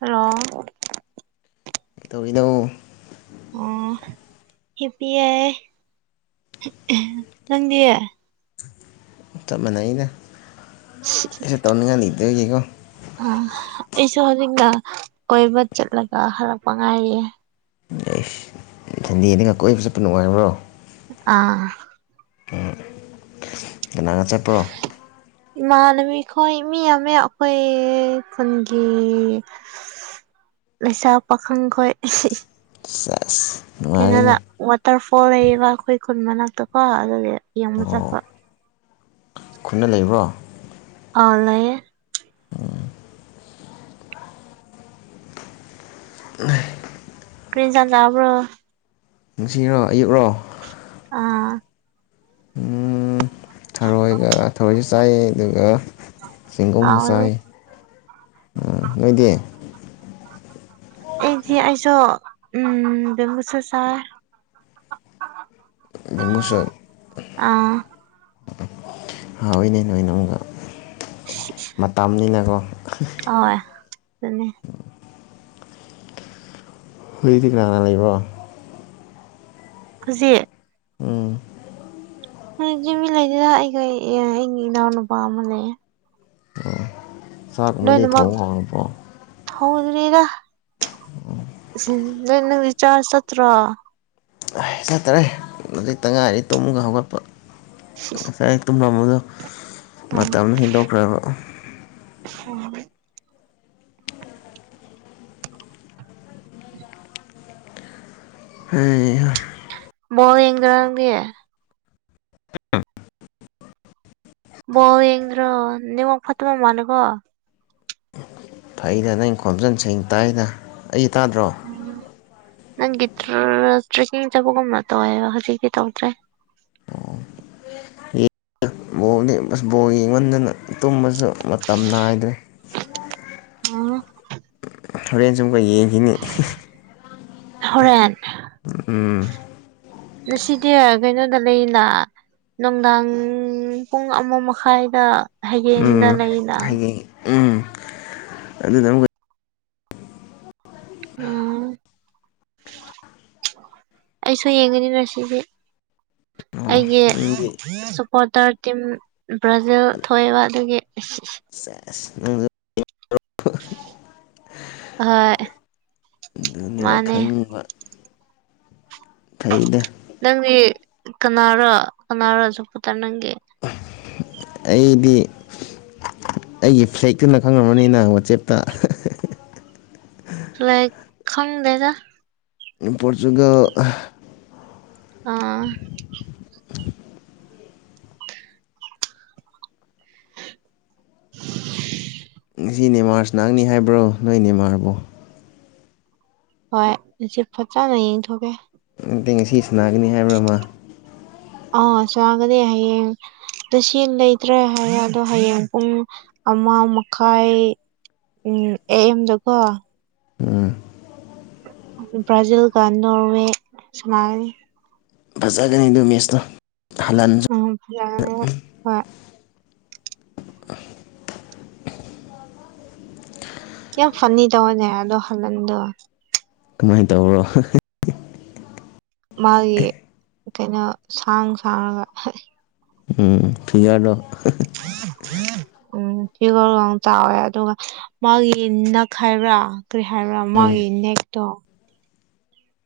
Hello ꯇꯧꯔꯤꯅꯣ ꯑꯣ ꯍꯤꯞꯄꯤꯌꯦ [unintelligible] ꯅꯪꯗꯤ꯫ ꯆꯞ ꯃꯅꯩꯅ ꯑꯩꯁꯨ ꯇꯧꯅꯤꯉꯥꯏ ꯂꯩꯇꯕꯒꯤꯀꯣ ꯑ ꯑꯩꯁꯨ ꯍꯧꯖꯤꯛꯗ ꯀꯣꯏꯕ ꯆꯠꯂꯒ ꯍꯜꯂꯛꯄ ꯉꯥꯏꯔꯤꯌꯦ꯫ ꯁꯟꯗꯦꯅꯤꯅ ꯀꯣꯏꯕ ꯆꯠꯄ ꯅꯨꯡꯉꯥꯏꯕ꯭ꯔꯣ꯫ ꯑꯥ꯫ ꯀꯅꯥꯒ ꯆꯠꯄ꯭ꯔꯣ꯫ ꯏꯃꯥꯟꯅꯕꯤ ꯈꯣꯏ ꯃꯤ ꯌꯥꯝꯃꯦ ꯑꯩꯈꯣꯏ ꯈꯨꯟꯒꯤ ꯂꯩꯁꯥ ꯄꯥꯈꯪ ꯈꯣꯏ ꯁꯦꯁ ꯀꯩꯅꯣꯗ ꯅꯨꯡꯉꯥꯏꯔꯤꯅꯦ ꯋꯥꯇꯔ ꯐꯣꯜ ꯂꯩꯌꯦꯕ ꯑꯩꯈꯣꯏ ꯈꯨꯟ ꯃꯅꯥꯛꯇꯀꯣ ꯑꯗꯨꯒꯤ ꯌꯦꯡꯕ ꯆꯠꯄ꯫ ꯑꯣ ꯈꯨꯟꯗ ꯂꯩꯕ꯭ꯔꯣ꯫ ꯑ ꯂꯩꯌꯦ꯫ ꯀ꯭ꯔꯤ ꯏꯟꯁꯥꯡ ꯆꯥꯕ꯭ꯔꯣ꯫ ꯉꯁꯤꯔꯣ ꯑꯌꯨꯛꯔꯣ꯫ ꯑꯥ꯫ ꯎꯝ ꯊꯔꯣꯏꯒ ꯊꯔꯣꯏꯁꯨ ꯆꯥꯏ ꯑꯗꯨꯒ ꯆꯦꯡꯒꯨꯝꯁꯨ ꯍꯥꯎꯅꯤ ꯆꯥꯏ꯫ ꯎꯝ ꯅꯣꯏꯗꯤ꯫ ꯑꯩꯗꯤ ꯑꯩꯁꯨ ꯎꯝ ꯕꯦꯝꯕꯨꯨꯁꯨꯠ ꯆꯥꯏ꯫ [unintelligible] ꯕꯦꯝꯕꯨꯁꯨꯠ꯫ ꯑꯥ꯫ ꯍꯧꯏꯅꯦ ꯅꯣꯏꯅ ꯑꯃꯨꯛ ꯃꯇꯝꯅꯤꯅꯀꯣ꯫ ꯍꯣꯏ ꯗꯨꯅꯤ꯫ ꯍꯨꯏꯗꯤ ꯀꯅꯥ ꯀꯅ ꯂꯩꯕ꯭ꯔꯣ꯫ ꯍꯨꯖꯤꯛ꯫ ꯎꯝ ꯍꯧꯖꯤꯛꯇꯤ ꯃꯤ ꯂꯩꯗꯦꯗ ꯑꯩꯈꯣꯏ ꯑꯩꯒꯤ ꯏꯅꯥꯎ ꯅꯨꯨꯄꯥ ꯑꯃ ꯂꯩꯌꯦ꯫ ꯆꯥꯛꯀꯨꯝꯕꯗꯤ ꯂꯣꯏꯅꯃꯛ ꯊꯣꯡ ꯍꯧꯔꯕꯣ ꯍꯧꯗ꯭ꯔꯤꯗ [unintelligible] ꯆꯥ ꯆꯥꯠꯇꯔꯣ ꯆꯠꯇꯔꯦ ꯍꯧꯖꯤꯛꯇ ꯉꯥꯏꯔꯤ ꯇꯨꯝꯒ ꯍꯧꯒꯠꯄ ꯁꯤꯁ ꯉꯁꯥꯏ ꯇꯨꯝꯃꯝꯕꯗꯣ ꯎꯝ ꯃꯇꯝ ꯍꯦꯟꯗꯣꯛꯈ꯭ꯔꯕ꯫ [unintelligible] ꯍꯩꯍ꯫ [unintelligible] ꯕꯣꯜ ꯌꯦꯡꯗ꯭ꯔꯣ ꯅꯦꯋꯥꯛ ꯐꯠꯇꯕ ꯃꯥꯅꯀꯣ ꯊꯩꯗ ꯅꯪ ꯈꯣꯝꯖꯟ ꯁꯤꯡ ꯇꯥꯏꯗ ꯑꯩ ꯇꯥꯗ꯭ꯔꯣ ꯅꯪꯒꯤ [unintelligible] ꯇ꯭ꯔꯦꯛꯀꯤꯡ ꯆꯠꯄꯒꯨꯝꯅ ꯇꯧꯋꯦꯕ ꯍꯧꯖꯤꯛꯇꯤ ꯇꯧꯗ꯭ꯔꯦ ꯕꯣꯅꯤ ꯑꯁ ꯕꯣꯜ ꯌꯦꯡꯃꯟꯗꯅ ꯇꯨꯝꯕꯁꯨ ꯃꯇꯝ ꯅꯥꯏꯗ꯭ꯔꯦ ꯑꯣ ꯍꯣꯔꯦꯟꯁꯨ ꯑꯃꯨꯛꯀ ꯌꯦꯡꯈꯤꯅꯤ ꯍꯣꯔꯦꯟ ꯎꯝ ꯉꯁꯤꯗꯤ ꯀꯩꯅꯣꯗ ꯂꯩꯅ ꯅꯨꯡꯗꯥꯡ ꯄꯨꯡ ꯑꯃ ꯃꯈꯥꯏꯗ ꯍꯌꯦꯡꯗ ꯎꯝ ꯂꯩꯅ ꯍꯌꯦꯡ ꯎꯝ ꯑꯗꯨꯗ ꯑꯃꯨꯛ ꯎꯝ ꯑꯩꯁꯨ ꯌꯦꯡꯒꯅꯤ ꯉꯁꯤꯗꯤ ꯑꯣ ꯑꯩꯒꯤ ꯅꯪꯗꯤ ꯁꯄꯣꯔꯇꯔ ꯇꯤꯝ ꯕ꯭ꯔꯥꯖꯤꯜ ꯊꯣꯏꯑꯦꯕ ꯑꯗꯨꯒꯤ ꯁꯦꯁ ꯍꯣꯏ [unintelligible] ꯑꯗꯨꯅꯦꯕ ꯃꯥꯅꯦ ꯈꯪꯉꯤꯕ ꯊꯩꯗꯦ ꯅꯪꯗꯤ ꯀꯅꯥꯔꯣ ꯀꯅꯥꯔꯣ ꯁꯞꯄꯣꯠꯇ ꯅꯪꯒꯤ ꯑꯩꯗꯤ ꯑꯩꯒꯤ ꯐ꯭ꯂꯦꯛꯇꯨꯅ ꯈꯪꯉꯝꯃꯅꯤꯅ ꯋꯥꯆꯦꯞꯇ ꯐ꯭ꯂꯦꯛ ꯈꯪꯗꯦꯗ ꯄꯣꯔꯇꯨꯒꯜ ꯑꯥ ꯉꯁꯤ ꯅꯦꯃꯥꯔ ꯁꯥꯟꯅꯍꯪꯅꯤ ꯍꯥꯏꯕ꯭ꯔꯣ ꯅꯣꯏ ꯅꯦꯃꯥꯔꯕꯣ ꯍꯣꯏ ꯉꯁꯤ ꯐꯖꯅ ꯌꯦꯡꯊꯣꯛꯀꯦ ꯅꯠꯇꯩ ꯉꯁꯤ ꯁꯥꯟꯅꯒꯅꯤ ꯍꯥꯏꯕꯔ ꯃ ꯑ ꯆꯥꯒꯅꯤ ꯍꯌꯦꯡ ꯉꯁꯤ ꯂꯩꯇ꯭ꯔꯦ ꯍꯥꯏꯔ ꯑꯗꯣ ꯍꯌꯦꯡ ꯄꯨꯡ ꯑꯃ ꯃꯈꯥꯏ ꯎꯝ ꯑꯦꯝꯗꯀꯣ ꯎꯝ ꯕ꯭ꯔꯥꯖꯤꯜꯒ ꯅꯣꯔꯋꯦ ꯁꯥꯟꯅꯒꯅꯤ ꯐꯖꯒꯅꯤ ꯑꯗꯨ ꯃꯦꯁꯇꯣ ꯍꯜꯂꯟꯁꯨ ꯎꯝ ꯌꯥꯅꯤ ꯍꯣꯏ ꯍꯣꯏ ꯌꯥꯝ ꯐꯅꯤ ꯇꯧꯕꯅꯦ ꯑꯗꯨ ꯍꯜꯂꯟꯗꯣ ꯀꯃꯥꯏ ꯇꯧꯕꯔꯣ ꯃꯥꯒꯤ ꯀꯩꯅꯣ ꯁꯥꯡ ꯁꯥꯡꯉꯒ ꯍꯛ ꯑꯦ ꯎꯝ ꯐꯤꯔꯂꯣ ꯎꯝ ꯏꯒꯣ ꯌꯥꯝ ꯆꯥꯎꯋꯦ ꯑꯗꯨꯒ ꯃꯥꯒꯤ ꯅꯛ ꯍꯥꯏꯕ꯭ꯔꯥ ꯀꯔꯤ ꯍꯥꯏꯕ꯭ꯔꯥ ꯎꯝ ꯃꯥꯒꯤ ꯅꯦꯛꯇꯣ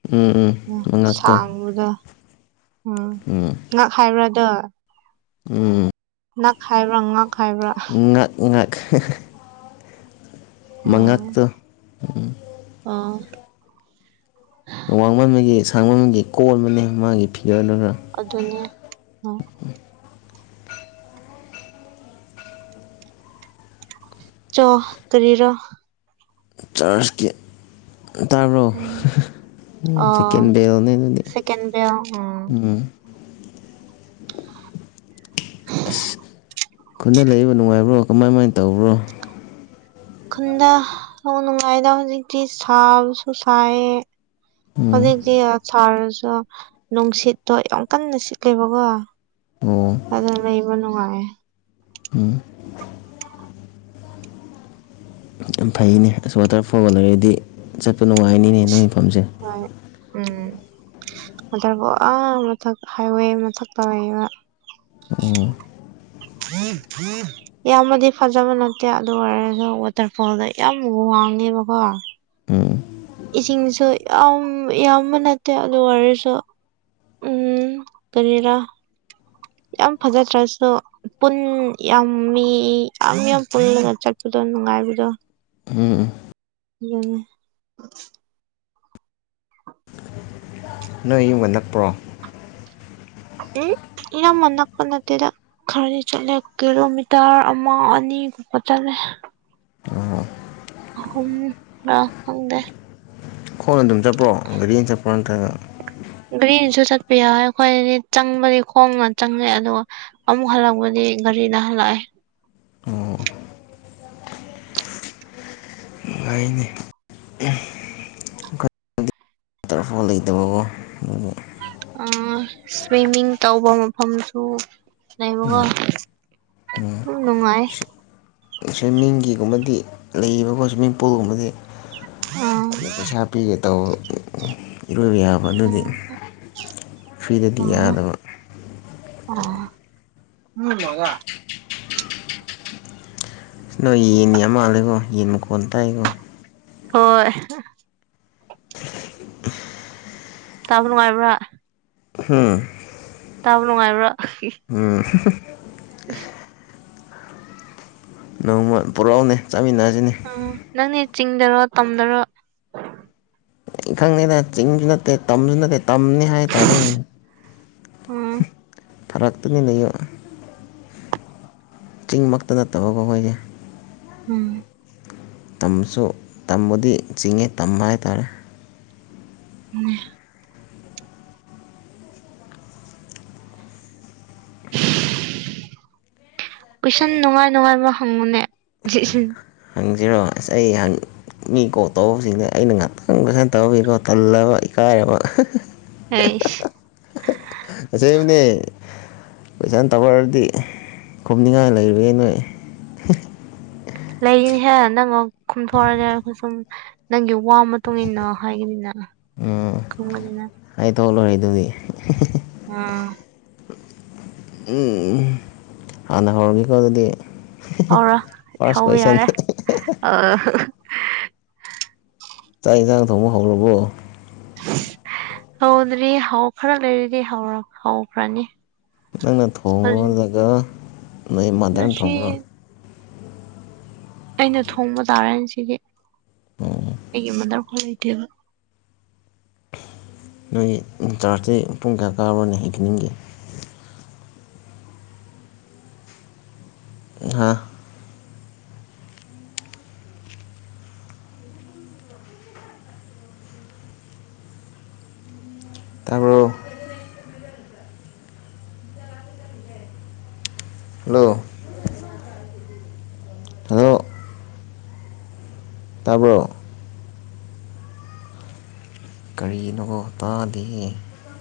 ꯎꯝ ꯎꯝ ꯃꯉꯛꯇꯣ ꯁꯥꯡꯕꯗ ꯎꯝ ꯉꯥꯛ ꯍꯥꯏꯕ꯭ꯔꯥꯗꯣ ꯎꯝ ꯅꯛ ꯍꯥꯏꯕ꯭ꯔꯥ ꯉꯥꯛ ꯉꯥꯛ ꯉꯥꯛ ꯎꯝ ꯃꯉꯥꯛꯇꯣ ꯑꯥ ꯋꯥꯡꯃꯟꯕꯒꯤ ꯁꯥꯡꯃꯟꯕꯒꯤ ꯀꯣꯟꯕꯅꯦ ꯃꯥꯒꯤ ꯐꯤꯒꯔꯗꯨꯅ ꯑꯗꯨꯅꯦ ꯑ ꯆꯣ ꯀꯔꯤꯔꯥ ꯆꯥꯔꯁꯀꯤ ꯇꯥꯕ꯭ꯔꯣ ꯎꯝ ꯎꯝ ꯑꯥ ꯁꯦꯀꯦꯟ ꯕꯦꯜꯅꯦ ꯑꯗꯨꯗꯤ ꯁꯦꯀꯦꯟ ꯕꯦꯜ ꯎꯝ ꯑꯁ ꯈꯨꯟꯗ ꯂꯩꯕ ꯅꯨꯡꯉꯥꯏꯕ꯭ꯔꯣ ꯀꯃꯥꯏ ꯀꯃꯥꯏꯅ ꯇꯧꯕ꯭ꯔꯣ ꯈꯨꯟꯗ ꯍꯣ ꯅꯨꯡꯉꯥꯏꯗ ꯍꯧꯖꯤꯛꯇꯤ ꯁꯥꯕꯁꯨ ꯁꯥꯏꯌꯦ ꯍꯧꯖꯤꯛꯇꯤ ꯌꯥ ꯁꯥꯔꯁꯨ ꯅꯨꯡꯁꯤꯠꯇꯣ ꯌꯥꯝ ꯀꯟꯅ ꯁꯤꯠꯂꯦꯕꯀꯣ ꯑꯣ ꯑꯗꯨꯅ ꯂꯩꯕ ꯅꯨꯡꯉꯥꯏꯌꯦ ꯌꯥꯝ ꯐꯩꯅꯦ ꯑꯁ ꯋꯥꯇꯔꯐꯣꯜ ꯂꯩꯔꯗꯤ ꯆꯠꯄ ꯅꯨꯡꯉꯥꯏꯅꯤꯅꯦ ꯅꯣꯏ ꯐꯝꯁꯦ ꯍꯣꯏ ꯎꯝ [unintelligible] [inaudible] ꯋꯥꯇꯔꯐꯣꯜ ꯑꯥ ꯃꯊꯛ ꯍꯥꯏꯋꯦ ꯃꯊꯛꯇ ꯂꯩꯑꯦꯕ ꯑꯣ [unintelligible] [inaudible] ꯌꯥꯝꯅꯗꯤ ꯐꯖꯕ ꯅꯠꯇꯦ ꯑꯗꯨ ꯑꯣꯏꯔꯁꯨ ꯋꯥꯇꯔꯐꯣꯜꯗ ꯌꯥꯝ ꯋꯥꯡꯉꯦꯕꯀꯣ ꯎꯝ ꯎꯝ ꯏꯁꯤꯡꯁꯨ ꯌꯥꯝ ꯌꯥꯝꯕ ꯅꯠꯇꯦ ꯑꯗꯨ ꯑꯣꯏꯔꯁꯨ ꯎꯝ ꯀꯔꯤꯔꯥ ꯌꯥꯝ ꯐꯖꯗ꯭ꯔꯁꯨ ꯄꯨꯟ ꯌꯥꯝꯃꯤ ꯌꯥꯝ ꯌꯥꯝ ꯄꯨꯜꯂꯒ ꯆꯠꯄꯗꯣ ꯅꯨꯡꯉꯥꯏꯕꯗꯣ ꯎꯝ ꯎꯝ ꯌꯦꯡꯉꯣ ꯅꯣꯏ ꯌꯨꯝꯒ ꯅꯛꯄ꯭ꯔꯣ ꯎꯝ ꯏꯅꯝꯃ ꯅꯛꯄ ꯅꯠꯇꯦꯗ ꯈ꯭ꯔꯗꯤ ꯆꯠꯂꯦ ꯀꯤꯂꯣꯃꯤꯇꯔ ꯑꯃ ꯑꯅꯤꯒꯨꯝꯕ ꯆꯠꯂꯦ ꯑꯣ [unintelligible] ꯑꯍꯨꯝꯂ ꯈꯪꯗꯦ ꯈꯣꯡꯅ ꯑꯗꯨꯝ ꯆꯠꯄ꯭ꯔꯣ ꯒꯥꯔꯤꯅ ꯆꯠꯄ꯭ꯔꯣ ꯅꯠꯇ꯭ꯔꯒ ꯒ꯭ꯔꯤꯅꯁꯨ ꯆꯠꯄ ꯌꯥꯎꯏ ꯑꯩꯈꯣꯏꯗꯤ ꯆꯪꯕꯗꯤ ꯈꯣꯡꯅ ꯆꯪꯉꯦ ꯑꯗꯨꯒ ꯑꯃꯨꯛ ꯍꯜꯂꯛꯄꯗꯤ ꯒꯥꯔꯤꯅ ꯍꯜꯂꯛꯑꯦ ꯑꯣ ꯌꯥꯏꯅꯦ ꯋꯥꯇꯔꯐꯣꯜ ꯂꯩꯇꯕꯒꯣ ꯑꯗꯨꯗꯤ ꯑꯥ ꯁ꯭ꯋꯤꯝꯃꯤꯡ ꯇꯧꯕ ꯃꯐꯝꯁꯨ ꯂꯩꯕꯀꯣ ꯗꯨꯝ ꯅꯨꯡꯉꯥꯏꯌꯦ ꯁ꯭ꯋꯤꯝꯃꯤꯡꯒꯤꯒꯨꯝꯕꯗꯤ ꯂꯩꯌꯦꯕꯀꯣ ꯁ꯭ꯋꯤꯝꯃꯤꯡ ꯄꯨꯜꯒꯨꯝꯕꯗꯤ ꯑꯥ ꯑꯗꯣ ꯄꯩꯁꯥ ꯄꯤꯒꯦ ꯇꯧꯕ ꯏꯔꯣꯏꯕ ꯌꯥꯕ ꯑꯗꯨꯗꯤ ꯐ꯭ꯔꯤꯗꯗꯤ ꯌꯥꯗꯕ ꯎꯝ [unintelligible] ꯅꯣꯏ ꯌꯦꯟ ꯌꯥꯝ ꯃꯥꯜꯂꯦꯀꯣ ꯌꯦꯟ ꯃꯈꯣꯟ ꯇꯥꯏꯀꯣ ꯍꯣꯏ ꯇꯥꯕ ꯅꯨꯡꯉꯥꯏꯕ꯭ꯔꯥ ꯍꯨꯝ ꯇꯥꯕ ꯅꯨꯡꯉꯥꯏꯕ꯭ꯔꯥ ꯎꯝ [unintelligible] [inaudible] ꯅꯣꯡꯃ ꯄꯨꯔꯛꯑꯣꯅꯦ ꯆꯥꯃꯤꯟꯅꯁꯤꯅꯦ ꯎꯝ ꯅꯪꯗꯤ ꯆꯤꯡꯗꯔꯣ ꯇꯝꯗꯔꯣ ꯈꯪꯗꯦꯗ ꯆꯤꯡꯁꯨ ꯅꯠꯇꯦ ꯇꯝꯁꯨ ꯅꯠꯇꯦ ꯇꯝꯅꯤ ꯍꯥꯏꯇꯥꯔꯦꯅꯦ ꯎꯝ ꯐꯔꯛ ꯇꯅꯤ ꯂꯩꯌꯨ ꯆꯤꯡꯃꯛꯇ ꯅꯠꯇꯕꯀꯣ ꯑꯩꯈꯣꯏꯁꯦ ꯎꯝ ꯇꯝꯁꯨ ꯇꯝꯕꯨꯗꯤ ꯆꯤꯡꯉꯦ ꯇꯝ ꯍꯥꯏꯇꯥꯔꯦ ꯎꯝ ꯀꯣꯏꯁꯟ ꯅꯨꯡꯉꯥꯏ ꯅꯨꯡꯉꯥꯏꯕ ꯍꯪꯉꯨꯅꯦ ꯍꯪꯁꯤꯔꯣ ꯑꯁ ꯑꯩ ꯍꯪ ꯃꯤ ꯀꯣꯜ ꯇꯧꯕꯁꯤꯡꯁꯦ ꯑꯩꯅ ꯉꯥꯛꯇꯪ ꯇꯧꯕꯒꯤꯀꯣ ꯇꯜꯂꯦꯕ ꯏꯀꯥꯏꯌꯦꯕꯥ ꯑꯩꯁ ꯑꯁꯦꯡꯕꯅꯦ ꯀꯣꯏꯁꯟ ꯇꯧꯅꯔꯗꯤ ꯈꯨꯝꯅꯤꯡꯉꯥꯏ ꯂꯩꯔꯣꯏꯌꯦ ꯅꯣꯏ ꯂꯩꯅꯤꯍꯦ ꯅꯪꯑꯣ ꯈꯨꯝꯊꯣꯔꯛꯑꯗꯤ ꯑꯩꯈꯣꯏ ꯁꯨꯝ ꯅꯪꯒꯤ ꯋꯥ ꯃꯇꯨꯡ ꯏꯟꯅ ꯍꯥꯏꯒꯅꯤꯅ ꯈꯨꯝꯒꯅꯤꯅ ꯍꯥꯏꯗꯣꯛꯂꯔꯣꯏ ꯑꯗꯨꯗꯤ ꯎꯝ ꯎꯝ ꯍꯥꯟꯅ ꯍꯧꯔꯒꯦꯀꯣ ꯑꯗꯨꯗꯤ ꯍꯧꯔꯣ ꯐꯥꯔꯁ ꯍꯧꯕ ꯀꯣꯏꯁꯟ ꯌꯥꯔꯦ ꯑ ꯆꯥꯛ ꯌꯦꯟꯖꯥꯡ ꯊꯣꯡꯕ ꯍꯧꯔꯕꯣ ꯍꯧꯗ꯭ꯔꯤ ꯍꯧ ꯈꯔ ꯂꯩꯔꯤꯗꯤ ꯍꯧꯔ ꯍꯧꯈ꯭ꯔꯅꯤ ꯅꯪꯅ ꯊꯣꯡꯕꯔꯣ ꯍꯧꯖꯤꯛ ꯅꯠꯇ꯭ꯔꯒ ꯅꯣꯏ ꯃꯥꯗꯔꯅ ꯉꯁꯤ ꯊꯣꯡꯕ꯭ꯔꯣ꯫ ꯑꯩꯅ ꯊꯣꯡꯕ ꯇꯥꯔꯦꯅꯦ ꯉꯁꯤꯗꯤ ꯑꯩꯒꯤ ꯃꯗꯔ ꯈꯣꯏ ꯂꯩꯇꯦꯕ꯫ ꯅꯣꯏꯒꯤ ꯏꯟ ꯆꯥꯔꯖꯇꯤ ꯄꯨꯡ ꯀꯌꯥ ꯀꯕ꯭ꯔꯣꯅꯦ ꯏꯚꯤꯅꯤꯡꯒꯤ꯫ ꯍꯥ ꯇꯥꯕ꯭ꯔꯣ ꯍꯜꯂꯣ ꯍꯜꯂꯣ ꯇꯥꯕ꯭ꯔꯣ ꯀꯔꯤꯅꯣ ꯇꯥꯗꯦꯍꯦ